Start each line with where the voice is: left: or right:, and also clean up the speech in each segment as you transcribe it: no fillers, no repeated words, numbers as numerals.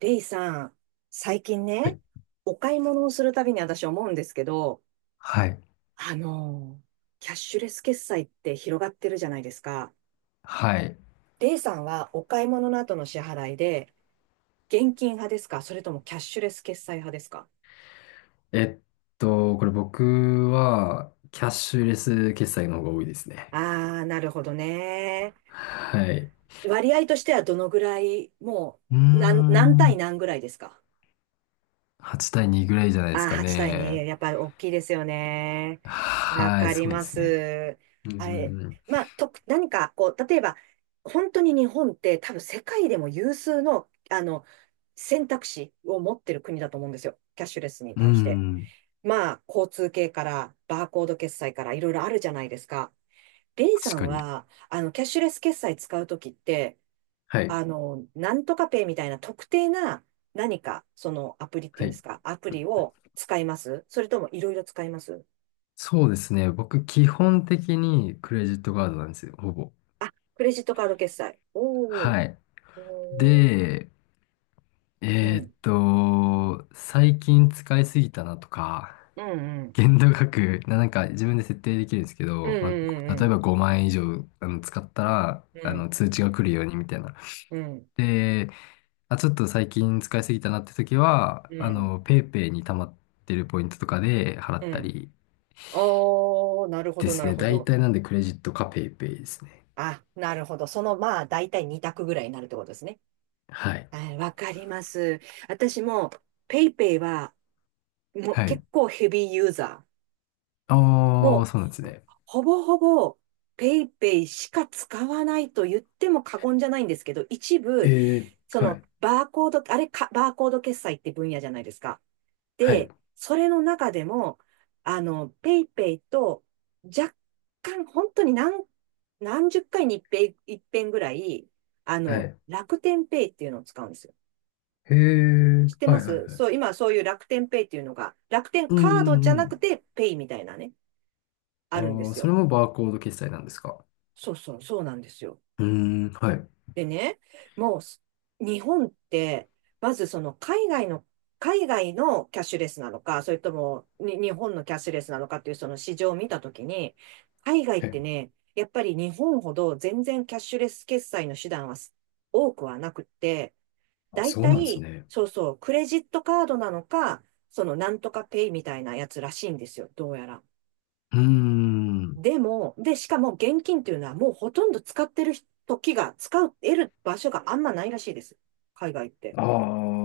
right: レイさん、最近
left: は
right: ね、
left: い
right: お買い物をするたびに私思うんですけど、
left: はい。
right: あのー、キャッシュレス決済って広がってるじゃないですか。
left: はい。
right: レイさんはお買い物の後の支払いで、現金派ですか、それともキャッシュレス決済派ですか？
left: えっこれ僕は、キャッシュレス決済の方が多いですね。
right: あー、なるほどね。
left: はい。
right: 割合としてはどのぐらい、も
left: うー
right: う、何対
left: ん。
right: 何ぐらいですか？
left: 8対2ぐらいじゃないで
right: あ
left: す
right: あ、
left: か
right: 8対2、
left: ね。
right: やっぱり大きいですよね。わ
left: はい、
right: かり
left: そうで
right: ま
left: すね。
right: す。
left: うん、う
right: あれ、
left: ん
right: まあ、何か、こう、例えば、本当に日本って多分世界でも有数の、選択肢を持ってる国だと思うんですよ。キャッシュレスに
left: うん、
right: 対して。
left: うん、
right: まあ、交通系から、バーコード決済から、いろいろあるじゃないですか。レイさ
left: 確
right: ん
left: かに。
right: は、キャッシュレス決済使うときって、
left: はい、
right: なんとかペイみたいな特定な何か、そのアプリって
left: は
right: いうんで
left: い。
right: すか、アプリを使います、それともいろいろ使います？
left: そうですね。僕、基本的にクレジットカードなんですよ、ほぼ。
right: あ、クレジットカード決済。おー
left: はい。
right: おー、
left: で、
right: うん、
left: 最近使いすぎたなとか、
right: うん、うん、
left: 限度額、なんか自分で設定できるんですけ
right: う
left: ど、まあ、
right: ん、う
left: 例え
right: ん、
left: ば5万円以上使ったら、
right: うん、
left: 通知が来るようにみたいな。
right: うん、うん、
left: で、あ、ちょっと最近使いすぎたなって時は、
right: うん、
left: ペイペイに溜まってるポイントとかで払
right: う
left: った
right: ん。
left: り
right: おー、なるほ
left: で
right: ど、
left: す
right: なる
left: ね。
right: ほ
left: 大
right: ど。
left: 体なんでクレジットかペイペイですね。
right: あ、なるほど。その、まあ、だいたい2択ぐらいになるってことですね。
left: はい。
right: はい、わかります。私も、ペイペイは、もう
left: はい。
right: 結構ヘビーユーザー。
left: ああ、
right: も
left: そうなんです
right: う、
left: ね。
right: ほぼほぼ、ペイペイしか使わないと言っても過言じゃないんですけど、一
left: え
right: 部、
left: え、
right: そ
left: は
right: の、
left: い。
right: バーコード決済って分野じゃないですか。
left: はい。
right: で、それの中でも、ペイペイと、若干、本当に何十回に一遍ぐらい、
left: はい。
right: 楽天ペイっていうのを使うんですよ。
left: へえ、
right: 知って
left: は
right: ま
left: いはい
right: す
left: はい。
right: そう、今そういう楽天ペイっていうのが、楽天
left: う
right: カードじゃ
left: んう
right: なく
left: ん
right: て、ペイみたいなね、
left: う
right: あるんで
left: ん。ああ、
right: す
left: それ
right: よ。
left: もバーコード決済なんですか。
right: そうそう、そうなんですよ。
left: うん、はい。
right: でね、もうす日本って、まずその、海外のキャッシュレスなのか、それともに日本のキャッシュレスなのかっていうその市場を見たときに、海外ってね、やっぱり日本ほど全然キャッシュレス決済の手段は多くはなくって、
left: あ、
right: だい
left: そう
right: た
left: なんです
right: い、
left: ね。
right: そうそう、クレジットカードなのか、そのなんとかペイみたいなやつらしいんですよ、どうやら。
left: うーん。
right: でも、しかも現金っていうのはもうほとんど使ってる時が、使う、得る場所があんまないらしいです。海外って。
left: あ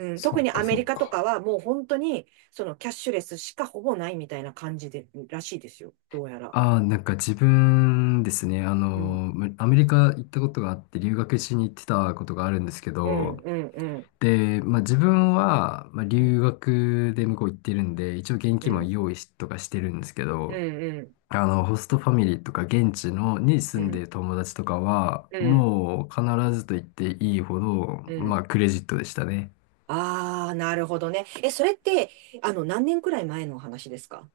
left: あ、
right: ん、
left: そ
right: 特に
left: っか
right: アメ
left: そ
right: リ
left: っ
right: カと
left: か。
right: かはもう本当にそのキャッシュレスしかほぼないみたいな感じで、らしいですよ。どうやら。
left: ああ、なんか自分ですね、
right: うん、
left: アメリカ行ったことがあって、留学しに行ってたことがあるんですけ
right: う
left: ど、
right: ん、うん、うん、
left: で、まあ自分は、まあ、
right: うん、
left: 留学で向こう行ってるんで、一応現
right: う
left: 金も
right: ん、
left: 用意しとかしてるんですけ
right: う
left: ど、
right: ん、
left: ホストファミリーとか現地のに
right: う
left: 住んで
right: ん、
left: る友達とかは、
right: うん、
left: もう必ずと言っていいほど、
right: う
left: ま
right: ん。
left: あクレジットでしたね。
right: ああー、なるほどね。え、それって、何年くらい前の話ですか？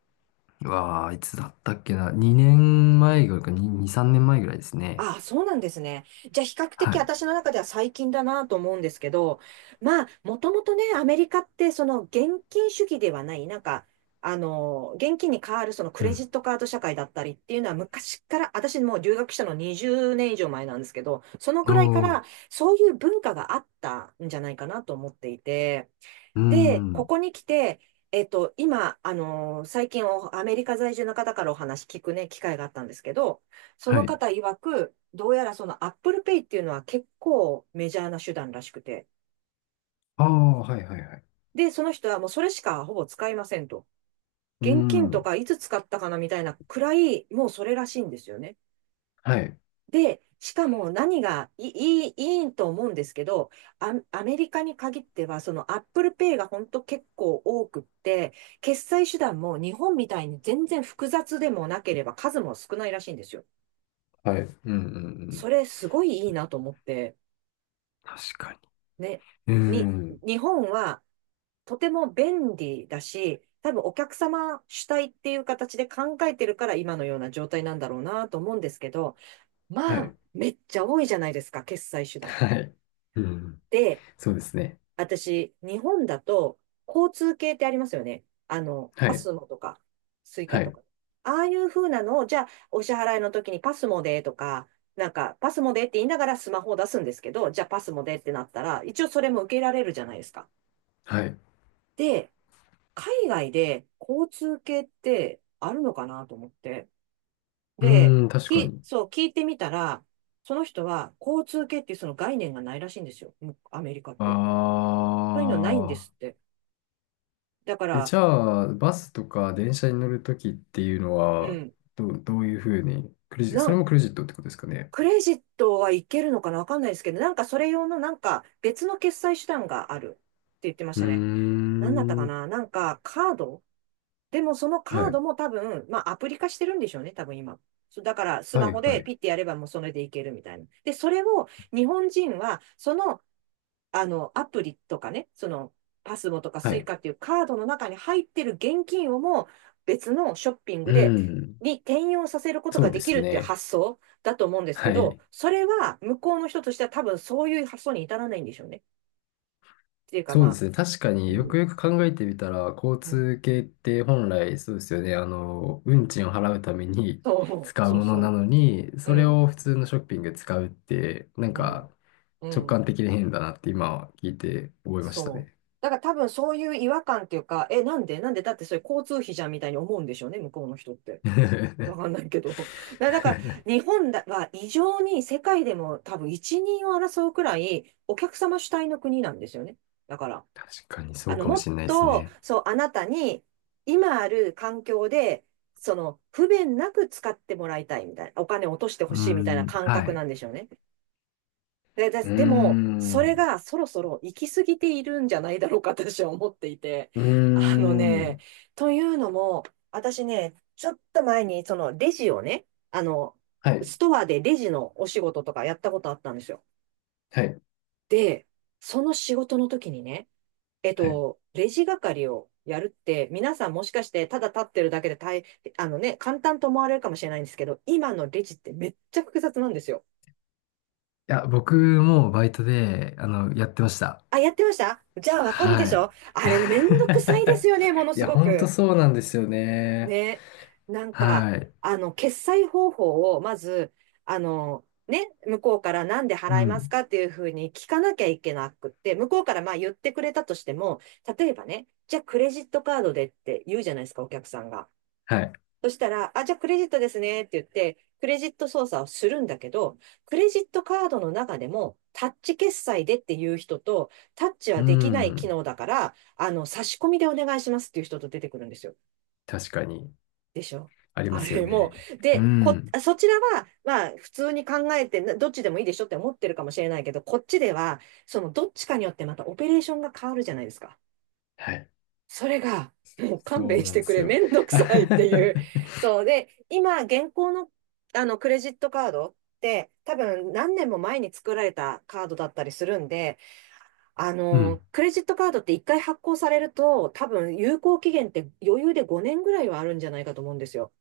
left: うわあ、いつだったっけな。2年前ぐらいか、2、2、3年前ぐらいですね。
right: ああ、そうなんですね。じゃあ、比較
left: は
right: 的
left: い。
right: 私の中では最近だなと思うんですけど、まあ、もともとね、アメリカって、その現金主義ではない、なんか、現金に代わるそのク
left: う
right: レ
left: ん。
right: ジットカード社会だったりっていうのは昔から、私もう留学したの20年以上前なんですけど、そのぐ
left: お
right: らいか
left: ー、
right: らそういう文化があったんじゃないかなと思っていて、
left: うー
right: で、こ
left: ん。
right: こに来て、今、最近アメリカ在住の方からお話聞くね、機会があったんですけど、そ
left: は
right: の
left: い。
right: 方曰く、どうやらその Apple Pay っていうのは結構メジャーな手段らしくて、
left: ああ、はいはいはい。
right: で、その人はもうそれしかほぼ使いませんと。
left: うー
right: 現金と
left: ん。
right: かいつ使ったかなみたいなくらい、もうそれらしいんですよね。
left: はい。
right: で、しかも何がいい、いいと思うんですけど、アメリカに限っては、その Apple Pay が本当結構多くって、決済手段も日本みたいに全然複雑でもなければ数も少ないらしいんですよ。
left: はい。うんうんう
right: そ
left: ん。
right: れすごいいいなと思って、
left: 確か
right: ね、
left: に。うー
right: に、
left: ん。
right: 日本はとても便利だし、多分お客様主体っていう形で考えてるから今のような状態なんだろうなと思うんですけど、
left: は
right: まあ、
left: い。
right: めっちゃ多いじゃないですか、決済手段。
left: はい。うん。
right: で
left: そうですね。
right: 私、日本だと、交通系ってありますよね。
left: は
right: パ
left: い。
right: スモとか、スイカ
left: は
right: と
left: い。
right: か。ああいう風なのを、じゃあ、お支払いの時にパスモでとか、なんか、パスモでって言いながらスマホを出すんですけど、じゃあパスモでってなったら、一応それも受けられるじゃないですか。
left: はい。う
right: で、海外で交通系ってあるのかなと思って。で、
left: ーん、確かに。
right: そう、聞いてみたら、その人は交通系っていうその概念がないらしいんですよ。もうアメリカっ
left: あ
right: て。そういうのないんですっ
left: あ。
right: て。だか
left: え、
right: ら、
left: じゃあ、バスとか電車に乗るときっていうの
right: う
left: は、
right: ん。
left: どういうふうに、クレジ、
right: な
left: それ
right: ん、
left: もクレジットってことですかね。
right: クレジットはいけるのかなわかんないですけど、なんかそれ用のなんか別の決済手段があるって言ってまし
left: う
right: たね。
left: ー
right: 何だったか
left: ん。
right: ななんかカードでもそのカ
left: は
right: ー
left: い。
right: ドも多分、まあアプリ化してるんでしょうね、多分今。そうだからス
left: は
right: マ
left: い、
right: ホ
left: は
right: で
left: い。
right: ピッてやればもうそれでいけるみたいな。で、それを日本人はアプリとかね、その、パスモとか
left: は
right: スイ
left: い。
right: カっていうカードの中に入ってる現金をも別のショッピン
left: う
right: グで、
left: ん。
right: に転用させること
left: そ
right: が
left: うで
right: できる
left: す
right: っていう
left: ね。
right: 発想だと思うんですけ
left: は
right: ど、
left: い。
right: それは向こうの人としては多分そういう発想に至らないんでしょうね。っていうか
left: そう
right: ま
left: で
right: あ、
left: すね。確か
right: う
left: によく
right: ん、
left: よく考えてみたら、交
right: うん、
left: 通系って本来そうですよね。運賃を払うために
right: そ う、
left: 使う
right: そう
left: ものな
right: そ
left: のに、
right: う、
left: そ
right: う
left: れ
right: ん、
left: を普通のショッピングで使うって、なん
right: うん、
left: か
right: う
left: 直
right: ん、
left: 感的で変だなって今は聞いて覚えました
right: そう。
left: ね。
right: だから多分そういう違和感っていうか、え、なんでなんでだってそれ交通費じゃんみたいに思うんでしょうね、向こうの人って。わかんないけど。だから、日本だは異常に世界でも多分一人を争うくらいお客様主体の国なんですよね。だから、
left: 確かにそうかも
right: もっ
left: しれないです
right: と、
left: ね。
right: そう、あなたに今ある環境で、その、不便なく使ってもらいたいみたいな、お金を落としてほ
left: うー
right: しいみたいな
left: ん。
right: 感
left: は
right: 覚
left: い。
right: なんでしょうね。で、で
left: うー
right: でも、それ
left: ん。
right: がそろそろ行き過ぎているんじゃないだろうか、私は思っていて。
left: うー
right: あのね、
left: ん。
right: というのも、私ね、ちょっと前に、そのレジをね、あの、
left: はい。
right: ストアでレジのお仕事とかやったことあったんですよ。
left: はい。
right: で、その仕事の時にね、
left: はい。い
right: レジ係をやるって、皆さんもしかしてただ立ってるだけであのね、簡単と思われるかもしれないんですけど、今のレジってめっちゃ複雑なんですよ。
left: や、僕もバイトで、やってました。
right: あ、やってましたじゃあわかるで
left: は
right: し
left: い。
right: ょあれね、めんどくさいです よね、もの
left: い
right: す
left: や、
right: ご
left: ほんと
right: く。
left: そうなんですよね。
right: ね。なんか、
left: はい。
right: 決済方法を、まず、ね、向こうからなんで
left: う
right: 払います
left: ん。
right: かっていうふうに聞かなきゃいけなくって、向こうからまあ言ってくれたとしても、例えばね、じゃあクレジットカードでって言うじゃないですか、お客さんが。
left: はい。
right: そしたら、あ、じゃあクレジットですねって言って、クレジット操作をするんだけど、クレジットカードの中でも、タッチ決済でっていう人と、タッチ
left: う
right: はできない機
left: ん。
right: 能だから、差し込みでお願いしますっていう人と出てくるんですよ。
left: 確かに、
right: でしょ？
left: ありま
right: あ
left: すよ
right: れも
left: ね。
right: う、
left: う
right: で、こ、
left: ん。
right: そちらは、まあ、普通に考えて、などっちでもいいでしょって思ってるかもしれないけど、こっちでは、その、どっちかによってまたオペレーションが変わるじゃないですか。
left: はい。
right: それが、もう勘
left: そ
right: 弁
left: う
right: し
left: なんで
right: てく
left: す
right: れ、
left: よ。
right: めんどくさいってい う。そうで、今、現行の、クレジットカードって、多分何年も前に作られたカードだったりするんで、
left: うん。
right: クレジットカードって一回発行されると、多分有効期限って余裕で5年ぐらいはあるんじゃないかと思うんですよ。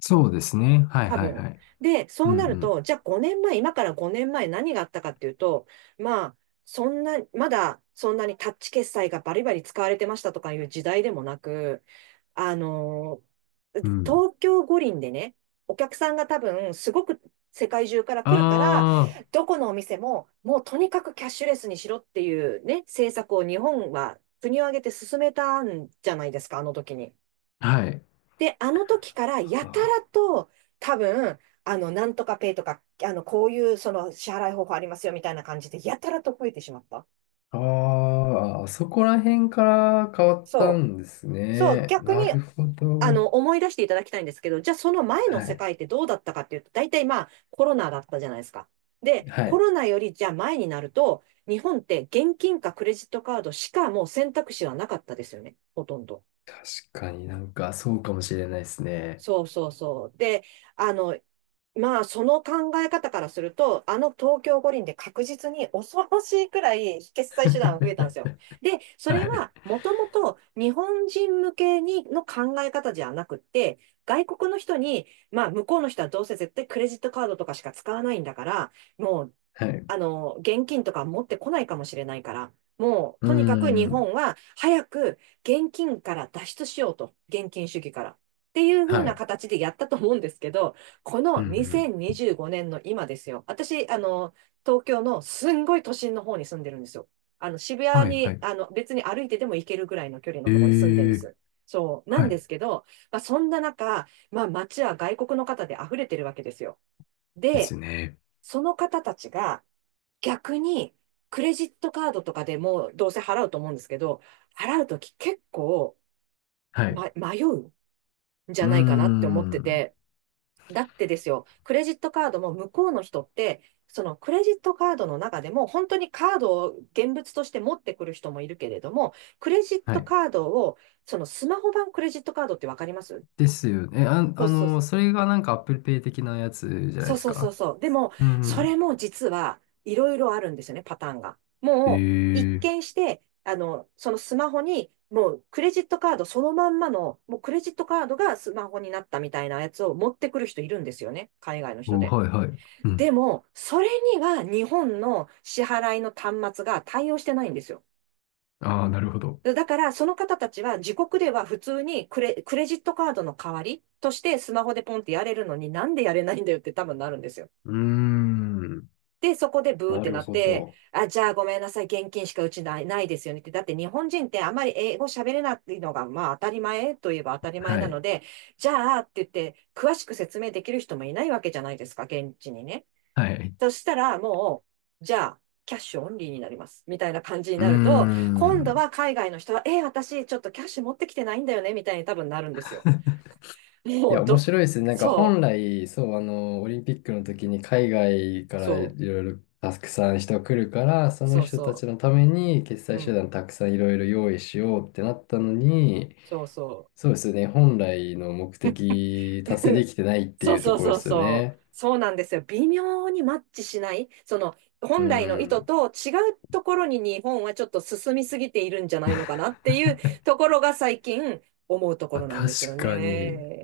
left: そうですね。はい
right: 多
left: はい
right: 分。
left: はい。
right: で、そ
left: う
right: うなる
left: ん
right: と、じゃあ5年前、今から5年前何があったかっていうと、まあ、そんな、まだそんなにタッチ決済がバリバリ使われてましたとかいう時代でもなく、あのー
left: うん。うん。
right: 東京五輪でね、お客さんが多分すごく世界中から来るから、
left: あ
right: どこのお店ももうとにかくキャッシュレスにしろっていうね、政策を日本は国を挙げて進めたんじゃないですか、あの時に。
left: あ、はい。
right: で、あの時からや
left: は
right: たら
left: あ
right: と多分、なんとかペイとか、こういうその支払い方法ありますよみたいな感じで、やたらと増えてしまった。
left: ああ、あそこら辺から変わった
right: そう。
left: んです
right: そう、
left: ね。
right: 逆
left: な
right: に、
left: るほど。
right: 思い出していただきたいんですけど、じゃあその前の
left: は
right: 世
left: い。
right: 界ってどうだったかっていうと、大体まあ、コロナだったじゃないですか。で、
left: は
right: コ
left: い。
right: ロナよりじゃあ前になると、日本って現金かクレジットカードしかもう選択肢はなかったですよね。ほとんど。
left: 確かになんかそうかもしれないですね。
right: そうそうそう。で、あの、まあ、その考え方からすると、あの東京五輪で確実に恐ろしいくらい決済手段が増えたんで すよ。で、そ
left: は
right: れ
left: い。
right: はもともと日本人向けにの考え方じゃなくって、外国の人に、まあ、向こうの人はどうせ絶対クレジットカードとかしか使わないんだから、もう
left: はい。う
right: 現金とか持ってこないかもしれないから、もう、
left: ー
right: とにかく日
left: ん。
right: 本は早く現金から脱出しようと。現金主義から。っていう風
left: は
right: な
left: い。
right: 形でやったと思うんですけど、こ
left: う
right: の
left: んうん。
right: 2025年の今ですよ。私、東京のすんごい都心の方に住んでるんですよ。あの、渋
left: は
right: 谷
left: い、は
right: に、
left: い。
right: あの、別に歩いてでも行けるぐらいの距離の
left: え
right: ところに住んでるんで
left: ー。
right: す。そう、な
left: は
right: んで
left: い。
right: すけど、まあ、そんな中、まあ、街は外国の方で溢れてるわけですよ。
left: で
right: で、
left: すね。
right: その方たちが、逆に、クレジットカードとかでもどうせ払うと思うんですけど、払うとき結構、
left: はい。
right: ま、迷うんじ
left: う
right: ゃ
left: ー
right: ないかなって思って
left: ん。
right: て、だってですよ、クレジットカードも向こうの人って、そのクレジットカードの中でも本当にカードを現物として持ってくる人もいるけれども、クレジッ
left: は
right: ト
left: い。
right: カードを、そのスマホ版クレジットカードってわかります？
left: ですよね。あ、
right: そうそう、
left: それがなんか Apple Pay 的なやつじゃない
right: そ
left: で
right: う
left: す
right: そうそう
left: か。
right: そう。でも、
left: うんう
right: それ
left: ん。
right: も実はいろいろあるんですよね、パターンが。
left: え
right: もう、一
left: ー。
right: 見して、そのスマホに、もうクレジットカードそのまんまの、もうクレジットカードがスマホになったみたいなやつを持ってくる人いるんですよね、海外の人
left: お、
right: で。
left: はい、はい。うん。
right: でも、それには日本の支払いの端末が対応してないんですよ。
left: ああ、なるほど。
right: だから、その方たちは自国では普通にクレジットカードの代わりとしてスマホでポンってやれるのになんでやれないんだよって多分なるんですよ。
left: うーん。
right: で、そこでブーっ
left: な
right: て
left: る
right: なっ
left: ほ
right: て、
left: ど。
right: あ、じゃあごめんなさい、現金しかうちないですよねって。だって日本人ってあまり英語喋れないのが、まあ当たり前といえば当たり前
left: は
right: なの
left: い。
right: で、じゃあって言って、詳しく説明できる人もいないわけじゃないですか、現地にね。
left: はい。
right: そしたらもう、じゃあ、キャッシュオンリーになります。みたいな感じに
left: うー
right: なると、今度
left: ん。
right: は海外の人は、えー、私ちょっとキャッシュ持ってきてないんだよね、みたいに多分なるんですよ。
left: い
right: も
left: や、
right: う
left: 面
right: ど、
left: 白いですね。なんか本
right: そう、
left: 来、そう、オリンピックの時に海外からい
right: そ
left: ろいろたくさん人来るから、
right: う、
left: その
right: そう
left: 人たち
right: そ
left: のために決
right: う、
left: 済
right: う
left: 手
right: ん、
left: 段たくさんいろいろ用意しようってなったのに、
right: そうそ
left: そうですよね。本来の目的
right: う。
left: 達成で きてないって
right: そ
left: い
right: う
left: うと
right: そう
left: ころで
right: そう
left: すよ
right: そう。
left: ね。
right: そうなんですよ。微妙にマッチしない。その、
left: う
right: 本来の意図
left: ん。
right: と違うところに日本はちょっと進みすぎているんじゃないのかなっていうところが最近思うとこ
left: まあ、
right: ろなんですよ
left: 確か
right: ね。
left: に。